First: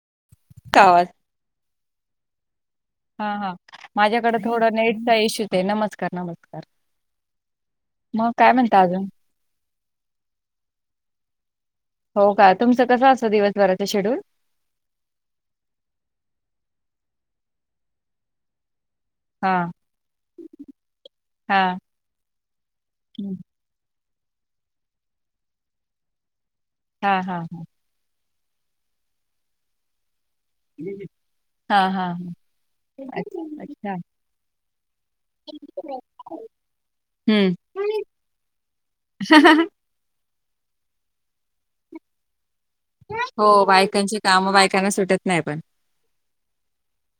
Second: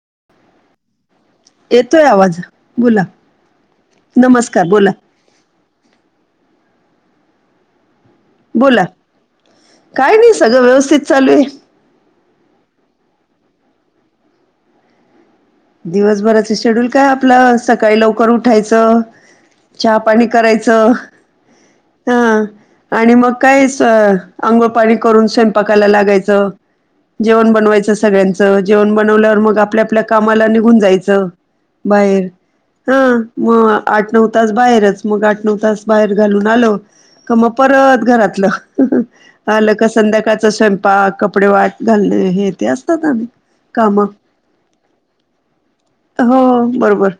[inaudible] येतोय आवाज बोला हा हा माझ्याकडे नमस्कार थोडं बोला नेटचा इशूत आहे नमस्कार नमस्कार मग काय म्हणत बोला अजून काय नाही सगळं व्यवस्थित चालू आहे हो का तुमचं कसा असं दिवस घराच शेड्यूल दिवस भराच शेड्यूल काय आपलं सकाळी लवकर उठायचं. हा चहा पाणी करायचं हा अ आणि मग हं. काय स अंंघोळ पाणी करून स्वयंपाकाला लागायचं हा हा जेवण हा बनवायचं सगळ्यांच सर्व जेवण बनवल्यावर मग आपल्या आपल्या कामाला निघून जायचं हा हा बाहेर हा हा मग अच्छा आठ नऊ तास बाहेरच मग आठ नऊ तास बाहेर घालून आलो का मग हम्म परत घरातलं आलं का संध्याकाळच स्वयंपाक कपडे वाळत घालने हे ते असतात आणि हो काम बायकांचे काम बायकांना सुटत नाही पण हो बरोबर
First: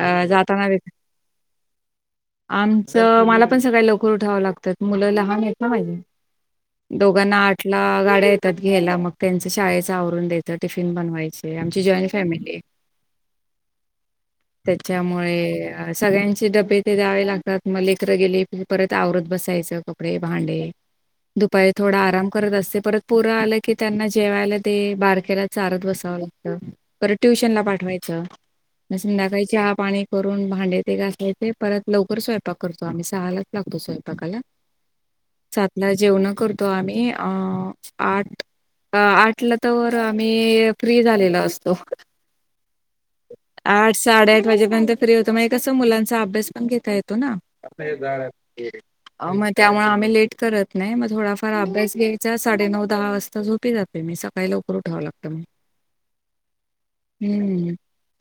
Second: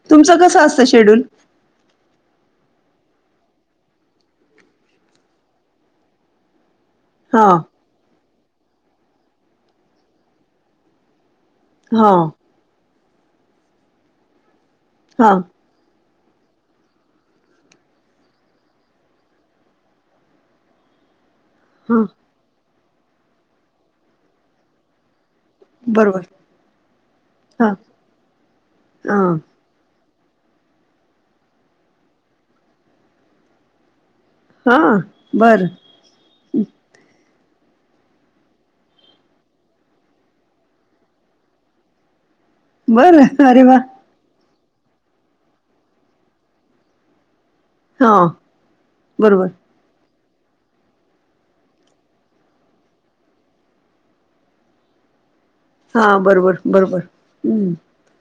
अ तुमचं कसं जाताना वे असंत शेड्यूल आमचं मला पण सकाळी लवकर उठावं लागतं मुलं लहान आहेत माझी. दोघांना हा आठ ला गाड्या येतात घ्यायला मग त्यांचं शाळेच आवरून द्यायच टिफीन बनवायचं आमची जॉईंट हा फॅमिली आहे हा त्याच्यामुळे सगळ्यांचे डब्बे ते द्यावे लागतात मग लेकरं गेली की परत आवरत बसायचं, कपडे भांडे. दुपारी थोडा हा आराम करत असते, परत पोरं आलं की त्यांना जेवायला दे बारक्याला चारत बसावं बरोबर लागतं, परत ट्युशनला हा पाठवायचं मग हा संध्याकाळी चहा पाणी करून भांडे ते घासायचे, परत लवकर स्वयंक करतो आम्ही सहालाच लागतो स्वयं पाकाला, हा बरं सातला जेवणं करतो आम्ही अ अ आठ आठ उठल तवर आम्ही फ्री झालेलो असतो. बर, अरे वा! म्हणजे नंतर फ्री होतो, माह्य कस मुलांचा अभ्यास पण घेता येतो ना. हा [unintelligible] आ म बरोबर त्यामुळ आम्ही लेट करत नाही. मग थोडाफार अभ्यास घ्यायचा, साडे नऊ, दहा वाजता झोपी जात ते. मी सकाळीला लवकर उठाव लागतं म. हा बरोबर बरोबर हम्म हुम्म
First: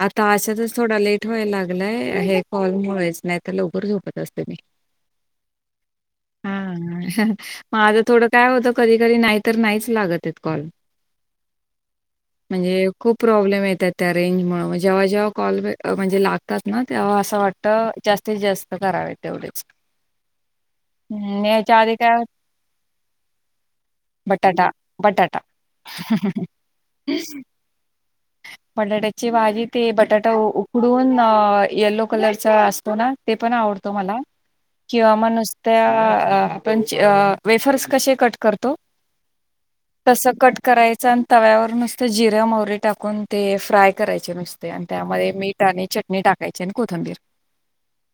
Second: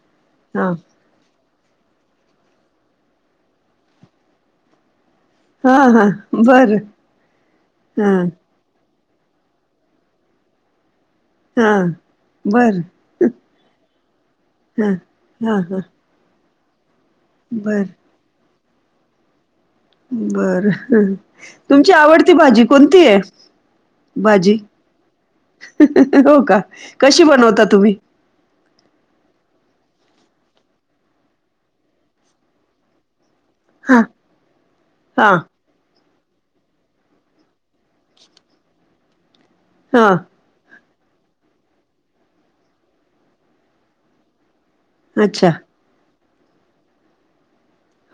आता हा अशातच थोडा लेट व्हाय लाग लय हे कॉलमुळेच, नाही तर लवकर झोपत असते मी. हा हा बर हा, माझं हा थोडं काय होत कधी तरी नाहितर लागतच नाही तयेत काॅल हा बर म्हणजे खुप प्राॅम्लेम एताएत. रेंज मुळ हा जेव्हा जेव्हा हा कॉल हा अ म्हणजे लागतात ना, तेव्हा असं बर वाटतं जास्तीत जास्त त करावेत तेवढेच. बरं हु, हम्म याच्या तुमची आधी काय आवडती भाजी कोणती हाय? बटाटा, बट [inaudible] हो का कशी बनवता तुम्ही? बटाट्याची भाजी, ते बटाटा उकडून यल्लो कलरचा असतो ना ते पण आवडतो हा मला किंवा म हा नुसत्या आपण ज अं वेफर्स कशे कट करतो, हा तस कट कराय च न तव्यावर नुसतं जिरं, मोहरी टाकून ते फ्राय करायचे नुस ते आणि त्यामध्ये अच्छा मीठ आणि चटणी टाकायची आणि कोथंबीर.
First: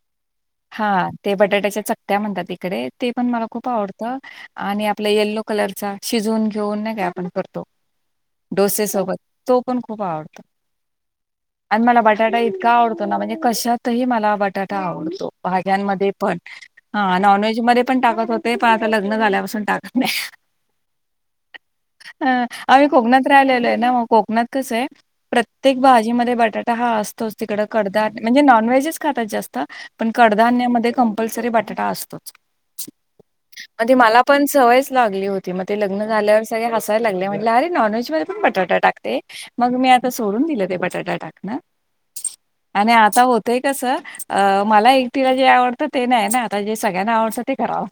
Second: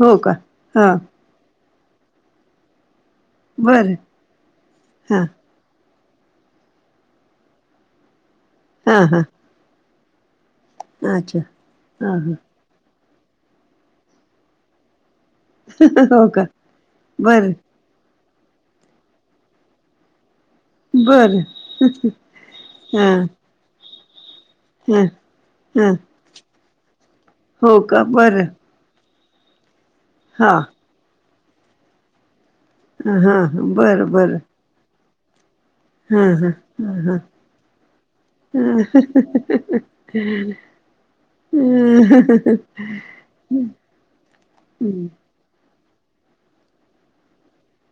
हो का हा ते बटाट्याच्या चकत्या म्हणतात ईकडे. ते पण मला खूप बर आवडत आणि आपला हा येल्लो कलरचा शिजवून तो नाही का आपण करतो, डोसे हा सोबत हा तो पण खुप आवडतो. अच्छा आणि मला हा हा बटाटा इतका आवडतो ना, म्हणजे कशातही मला बटाटा आवडतो. भाज्यांमध्ये हो पण, का अ बर नॉनव्हेज मध्ये पण टाकत हो ते पन आता लग्न झाल्यापासून टाकत नाही. बरं. ह आम्ही कोकणात राहिलेलो आहे ना मग मग कस हाय, हा प्रत्येक हा भाजी मधे बटाटा हा असतोच, तिकड हो का कडतात म्हणजे बर नाॅनव्हेज खातात जास्त, पण हा कडधान्यामध्ये कंपल्सरी बटाटा असतोच. हां हां म ते बरं मला बरं पण सवयच लागली होती, मग ते लग्न हां झाल्यावर हां सगळे हायला हां हां लागले, म्हटल अरे नॉनव्हेजमध्ये पण बटाटा टाकते, मग मी आता सोडून दिलं ते बटाटा टाकण. आणि आता होतय कस, मला एकटीला जे आवडत ना. तर ते नाही ना, आता जे सगळ्यांना आवडतं ते करावं.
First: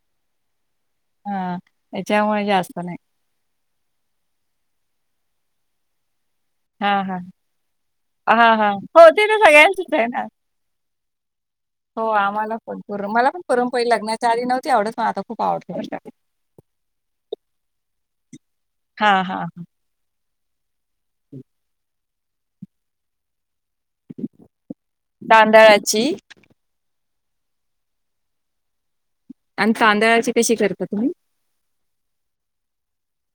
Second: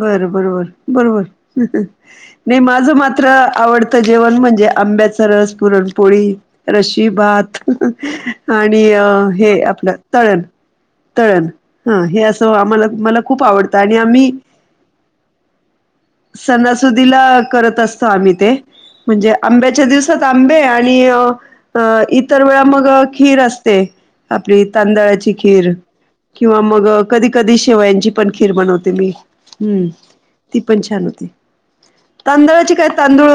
बर बरोबर-बरोबर हां, त्याच्यामुळे नाही म. जास्त माझं नाही. मात्र आवडतं जेवण म्हणजे, आंब्याच रस, पुरणपोळी. हां, रशी हां. भात, हां, हां. आणि अ हो, ते तर हे सगळ्यांचंच आपलं आहे ना. तळण. तळण हा हो, हे असं पण आम्हाला पुरण मला पण खूप आवडतं पुरणपोळी आणि लग्नाच्या आम्ही. आधी नव्हती आवडत, पण आता खूप आवडते बरं का. सना-सुदीला करत असतो आम्ही ते. हां, म्हणजे हां. आंब्याच्या दिवसात आंबे, आणि इतर वेळा मग खीर असत. ते आपली तांदळाची खीर तांदळाची किंवा मग ते. कधी-कधी शेवायांची पण खीर बनवते मी, आणि हम्म तांदळाची कशी ती पण करता छान तुम्ही? होती. तांदळाचे काय तांदूळ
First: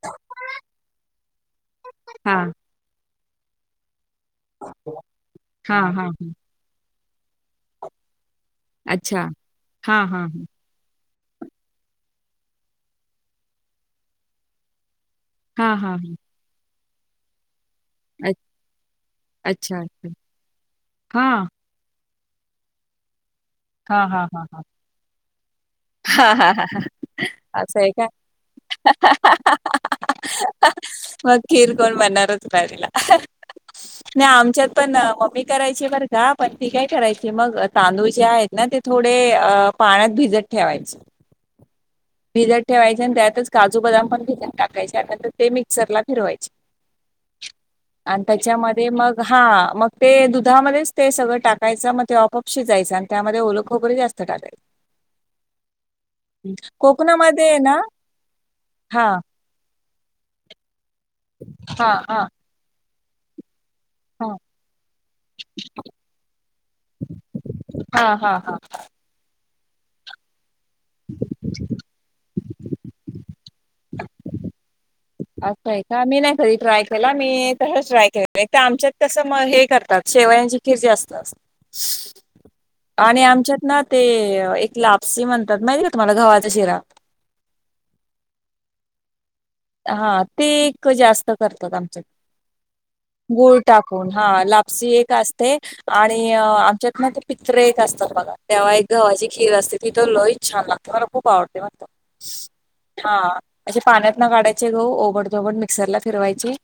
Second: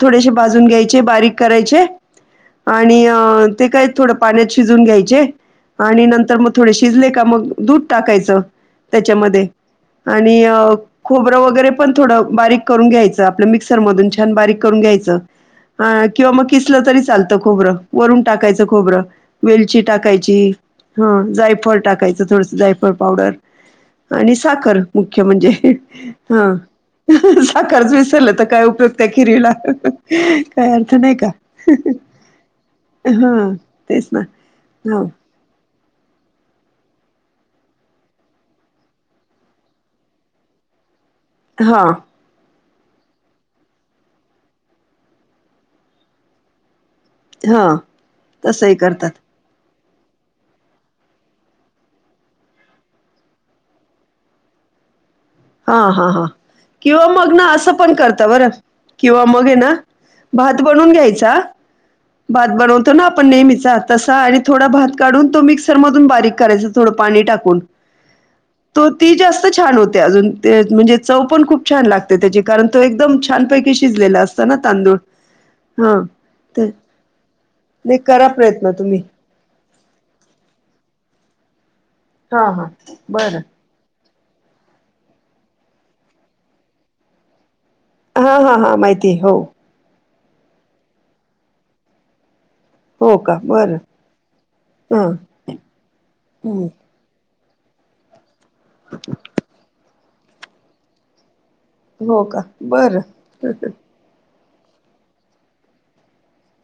थोडेसे भाजून घ्यायचे, बारीक करायचे. हां. आणि ते काय थोड पाण्यात शिजून घ्यायचे, हां, हां. आणि हां. नंतर मग थोडेशे- शिजले का मग दूध टाकायचं. अच्छा त्याच्यामध्ये हा. आणि अ. खोबरं वगैरे पण थोडं बारीक करून घ्यायचं आपलं मिक्सर मधून छान बारीक करून घ्यायचं. हां, हां. हा हां. किंवा मग किसलं तरी चालतं खोबरं. वरून अ टाकायचं खोबरं अच्छा, वेलची अच्छा. टाकायची हं हां. जायफळ टाकायची. थडं जायफळ पावडर.. हा हा आणि हा हा. साखर मुख्य म्हणजे हा हां. असं आहे साखच का? विसरल तर काय उपयुक्त खिरीला. काय अर्थ नाही का? मग खीर कोण बनणारच प्रारीला हा तेच ना नाही आमच्यात पण. ह मम्मी करायची बर घा पण ती काय करायची मग तांदूळ जे आहेत. ना ते थोडे अ पाण्यात भिजत ठेवायचं. हा. ठेवायचे आणि त्यातच काजू बदाम पण घेत टाकायच्यानंतर ते मिक्सर ला फिरवायचे. हा आणि तसंही त्याच्यामध्ये करतात मग हा मग. ते दुधामध्येच ते सगळं टाकायचं मग ते ऑपऑपशी जायचं. त्यामध्ये ओलंख वपररी जास्त टालयल. हा हा हा किंवा मग ना असं पण करत बरं हा किंवा मग आहे ना. भात बनून घ्यायचा हा हा भात बनवतो ना आपण नेहमीच. तसा हा आणि थोडा भात काढून तो मिक्सर मधून बारीक करायचा थोडं पाणी टाकून.. हा हा हा. तो ती जास्त छान होते अजून म्हणजे चव पण खूप छान लागते त्याची. कारण तो एकदम छानपैकी शिजलेला असत ना तांदूळ. असं आहे हा का मी नाही कधी ते ट्राय केला मी तसच नाही ट्राय करा के प्रयत्न आमच्यात तुम्ही तस. ते करतात शेवयांची किरती असतात. हा हा बरं. ना ते एक लापसी म्हणतात माहिती का तुम्हाला घवाचा शिरा. हा हा हा माहितीय हो. हा ते एक जास्त करतात आमच्या. हो का गुळ बरं टाकून हा लापसी हा एक असते आणि हम्म आमच्यात म. पित्रे एक असतात बघा तेव्हा एक गव्हाची खीर असते तिथं लोईित छान लागते मला खूप आवडते. हो का बरं हाे पाण्यात. काढायचे ग ओो मिक्सरला फिरयचे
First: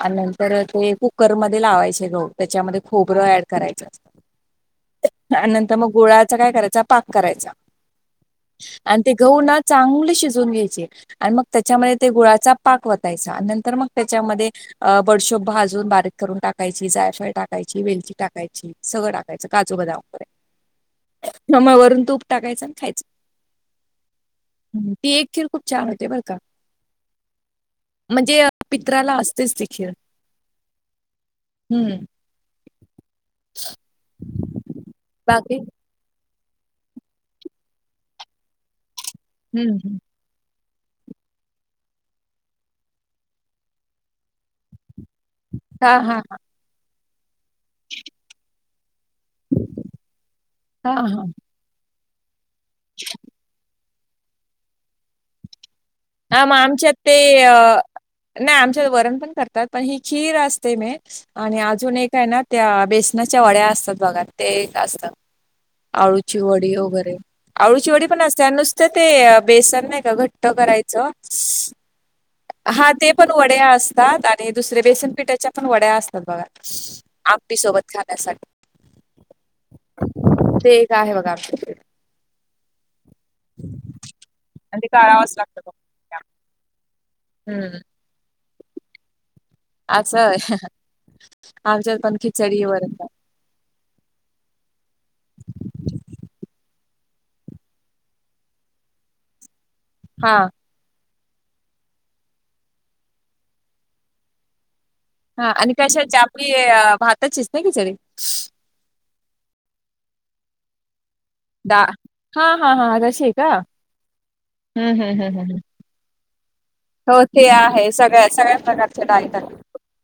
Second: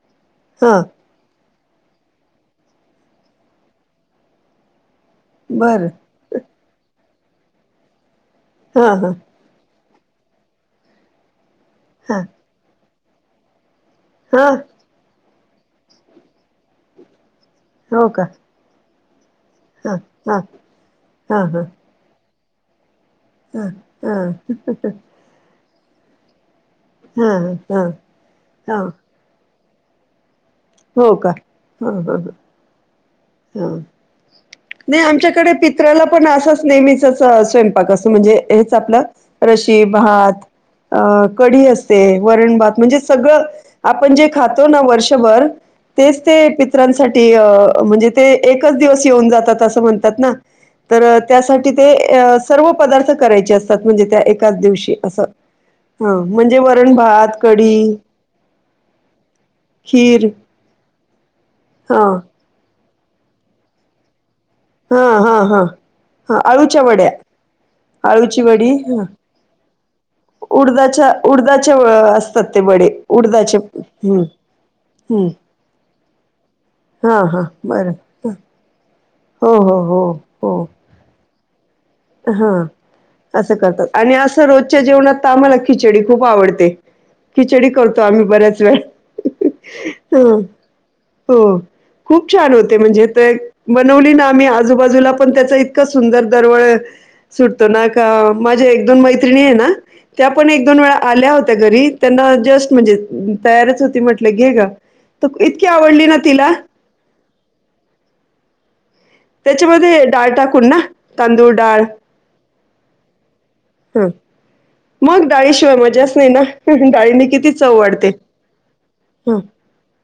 आणि नंतर हा ते कुकरमध्ये. लावायचे लो त्याच्यामध्ये खोबरं ऍड करायच. नंतर बर मग गोळाचा काय करायचा पाक करायचा हा आणि हा ते गहनाच चांगले शिजून घ्यायचे आणि मग त्याच्यामध्ये ते हा गुळाचा पाक वतायचा आणि नंतर मग. हा त्याच्यामध्ये बडशोभ भाजून बारीक करून टाकायची जायफाळ टाकायची हो वेलची का टाकायची. सगळं काजू बा हा हा हा हा वारमा वरून तूप टाकायच खायचं. हा हा. हं, ती एक खीर खूप छान होते बर का हा हा म्हणजे हा पित्राला असतेच त. अ. हो का ह हो. हा नाही आमच्याकडे बाकी पित्र्याला पण असं. नेहमीच स्वयंपाक अस म्हणजे हेच आपलं रशी हम्म भात. अ कढी असते वरण भात म्हणजे सगळं आपण जे खातो ना वर्षभर. हा तेच हा ते पित्रांसाठी म्हणजे ते एकच दिवस. न जातात अस म्हणतात ना हा तर हा त्यासाठी ते सर्व पदार्थ करायचे असतात. म्हणजे त्या एकाच दिवशी असं ह हा मग म्हणजे आमच्यात वरण भात कडी. वण पण करात पण ह खीर असते आणि अज हा एक त्या बेसनाच्या वड्या असतात भागात ते एक हा असत हा हा हा आळूची वडी आळूच्या वड्या वगैरे. आवळचीवडी पण आळूची असते वडी नुसत ते बेसन नाही का घट्ट करायचं. उर्जा हा ते पण वड्या असतात आणि दुसर्या हम्म बेसनपिठ्याच्या पण वड्या असतात बघा. हा हा आपी सोबत बरं खाण्यासाठी हो हो हो हो ते एक आहे बघा आ. हा असं करतात आणि असं आणि रोजच्या ते जेवणात काढावंच तम्हाला लागतं बघ खिचडी खूप आवडते. खिचडी करतो आम्ही बऱ्याच वेळ. आ स. ह हो. खूप छान होते म्हणजे भात ते बनवली ना आम्ही आजूबाजूला पण त्याच इतकं सुंदर दरवळ. सुटतो ना का माझ्या एक दोन मैत्रिणी आहे ना त्या हा पण एक दोन वेळा. आल्या होत्या घरी त्यांना जस्ट म्हणजे तयारच होती म्हटलं घे ग. हा आणि कशा आपली भाताचीस ना कि सरी. त्याच्यामध्ये डाळ टाकून ना. तांदूळ दा डाळ हा हा हा तशी आहे का. हं. हम्म मग हम्म हम्म हम्म डाळीशिवाय मजाच नाही ना. हो डाळनी ते किती चव आहे वाडते सगळ्या सगळ्या प्रकारच्या डाळी ह. टाकतात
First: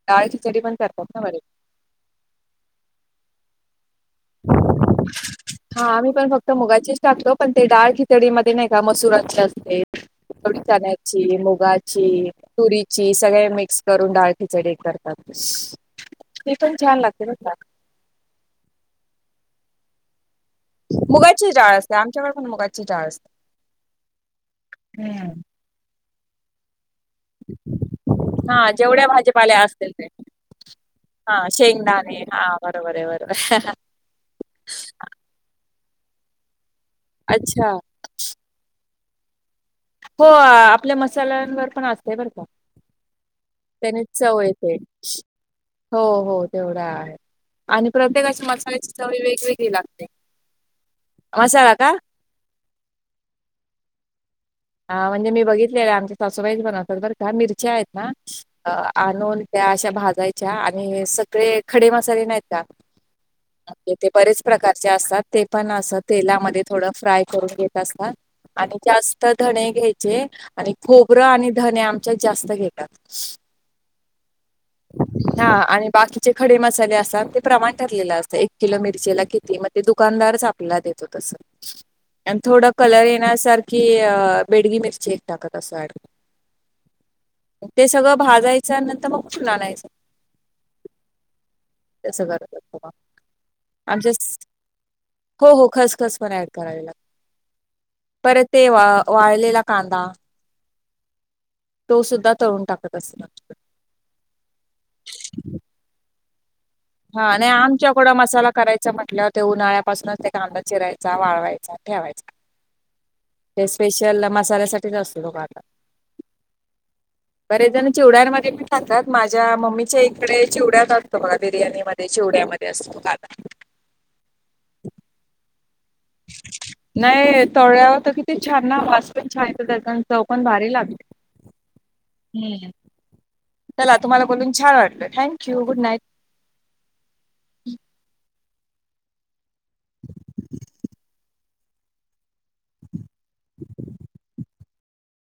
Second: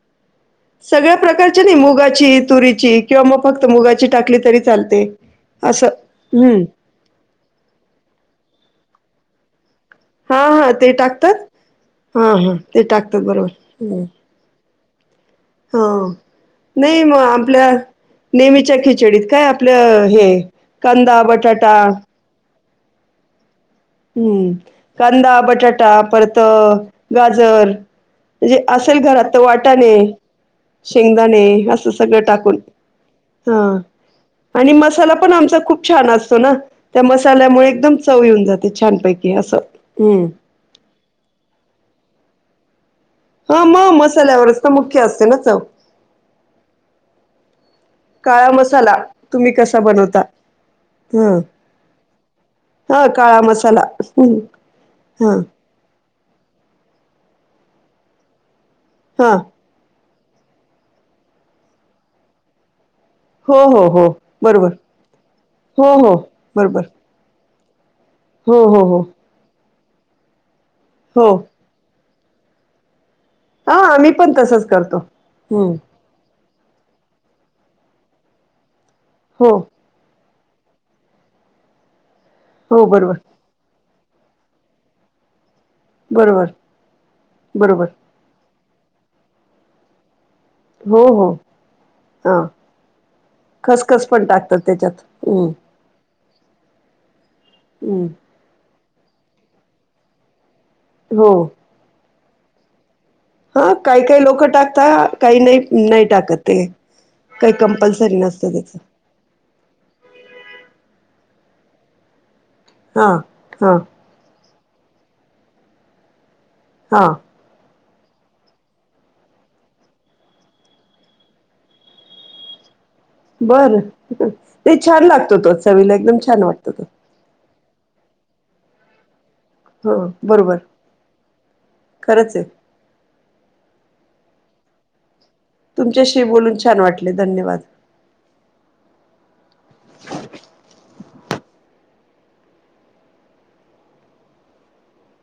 डाळ खिचडी पण करतात सगळ्या ना वडील प्रकारच्या नाही मुगाची तुरीची किंवा मग फक्त मुगाची. टाकली तरी चालते. हा असं. मम्ही पण फक्त हं. मुगाचीच टाकतो पण ते डार्क हथडीमध्ये नाही का मसुराचे असते. हा थोडी हा ते चण्याची टाकतात मुगाची हा हा ते तुरीची टाकतात सगळे बरोबर मिक्स हम्म करून डाळ खिचडे. हा छान नाही मग लागते बर का आपल्या नेहमीच्या खिचडीत. काय आपलं हे. कांदा मुगाची बटाटा डाळ असते आमच्याकड पून मुगाची डळ असते. हम्म कांदा हम्म बटाटा परत. गाजर म्हणजे हा असेल जेवढ्या घरात तर भाजीपाल्या असतील वाटाणे. ते हा शेंगदाणे असं सगळं शेंगदाणे हा टाकून बरोबर आहे बरोबर हा. आणि मसाला पण आमचा खूप. खूप छान असतो ना त्या मसाल्यामुळे अच्छा एकदम चवी येऊन जाते छानपैकी असं हो हम्म आपल्या मसाल्यांवर पण असतय बरं का. हा मग त्याने चव मसाल्यावरच तर मुख्य येत असते ना चव हो हो तेवढा आहे आणि प्रत्येकाची काळा मसाल्याची मसाला चवळी तुम्ही वेगवेगळी कसा लागते बनवता? ह मसाला का. हा काळा मसाला. हम्म. हा म्हणजे मी बघितलेले आमच्या सासूबाईच बनवतात बरं का मिरच्या आहेत ना. अ हा आणनून त्या्या अशा भाजायच्या आणि सगळे खडे मसाले नाही त्या. हो हो े हो ते बरेच बरोबर प्रकारचे असतात ते पण हो अस हो तेलामध्ये थोड बरोबर फ्राय करून घेत. हो आणि हो हो जास्त धणे घ्यायचे आणि खोबरं हो आणि धणे आम. जास्त घेतात. हा आम्ही पण तसच करतो हा ह्. आणि बाकीचे खडे मसाले असतात ते प्रमाण ठरलेला असत एक किलो मिरचेला हो किती मग ते दुकानदार देतो त थोड हो कलर बरोबर येण्यासारखी बेडगी मिरची एक टाकत तस बरोबर ते बरोबर सगळं भाजायचं नंतर मग कुठून आणायचं हो हो तसं हां करतात का. खसखस आमच्या पण टाकतात त्याच्यात हो हम्म. हो खसखस पण ऍड करावी लागते. हम्म. परत ते वा वाळलेला कांदा हो. तो सुद्धा तळून टाकत अस हा काही काही लोक टाकत काही नाही नाही टाकत ते. हा आणि काही आमच्याकड कंपल्सरी मसाला नसतं त्याचं करायचा म्हटलं ते उन्हाळ्यापासूनच ते कांदा चिरायच. वाढवायचा आणि ठेवायचा हां ते हां स्पेशल मसाल्यासाठी. ते घासू नको आता. हा. तेज्यान चिवड्यांमध्ये मीठ टाकतात. माझ्या मम्मीच्या इकडे चिवड्यात असतो बघा. बिर्याणी मध्ये, चिवड्यामध्ये असतो. कांदा बर. नई छान लागतो तो, चवीला एकदम छान वाटत तो. तळळ्यावर तर किती छान ना वास पण छान येतो त्याचा हो आणि चव पण बरोबर भारी लागते. खरंच आहे हम्म चला तुम्हाला बोलून छान वाटलं. थँक तुमच्याशी बोलून छान वाटले, धन्यवाद. [inaudible]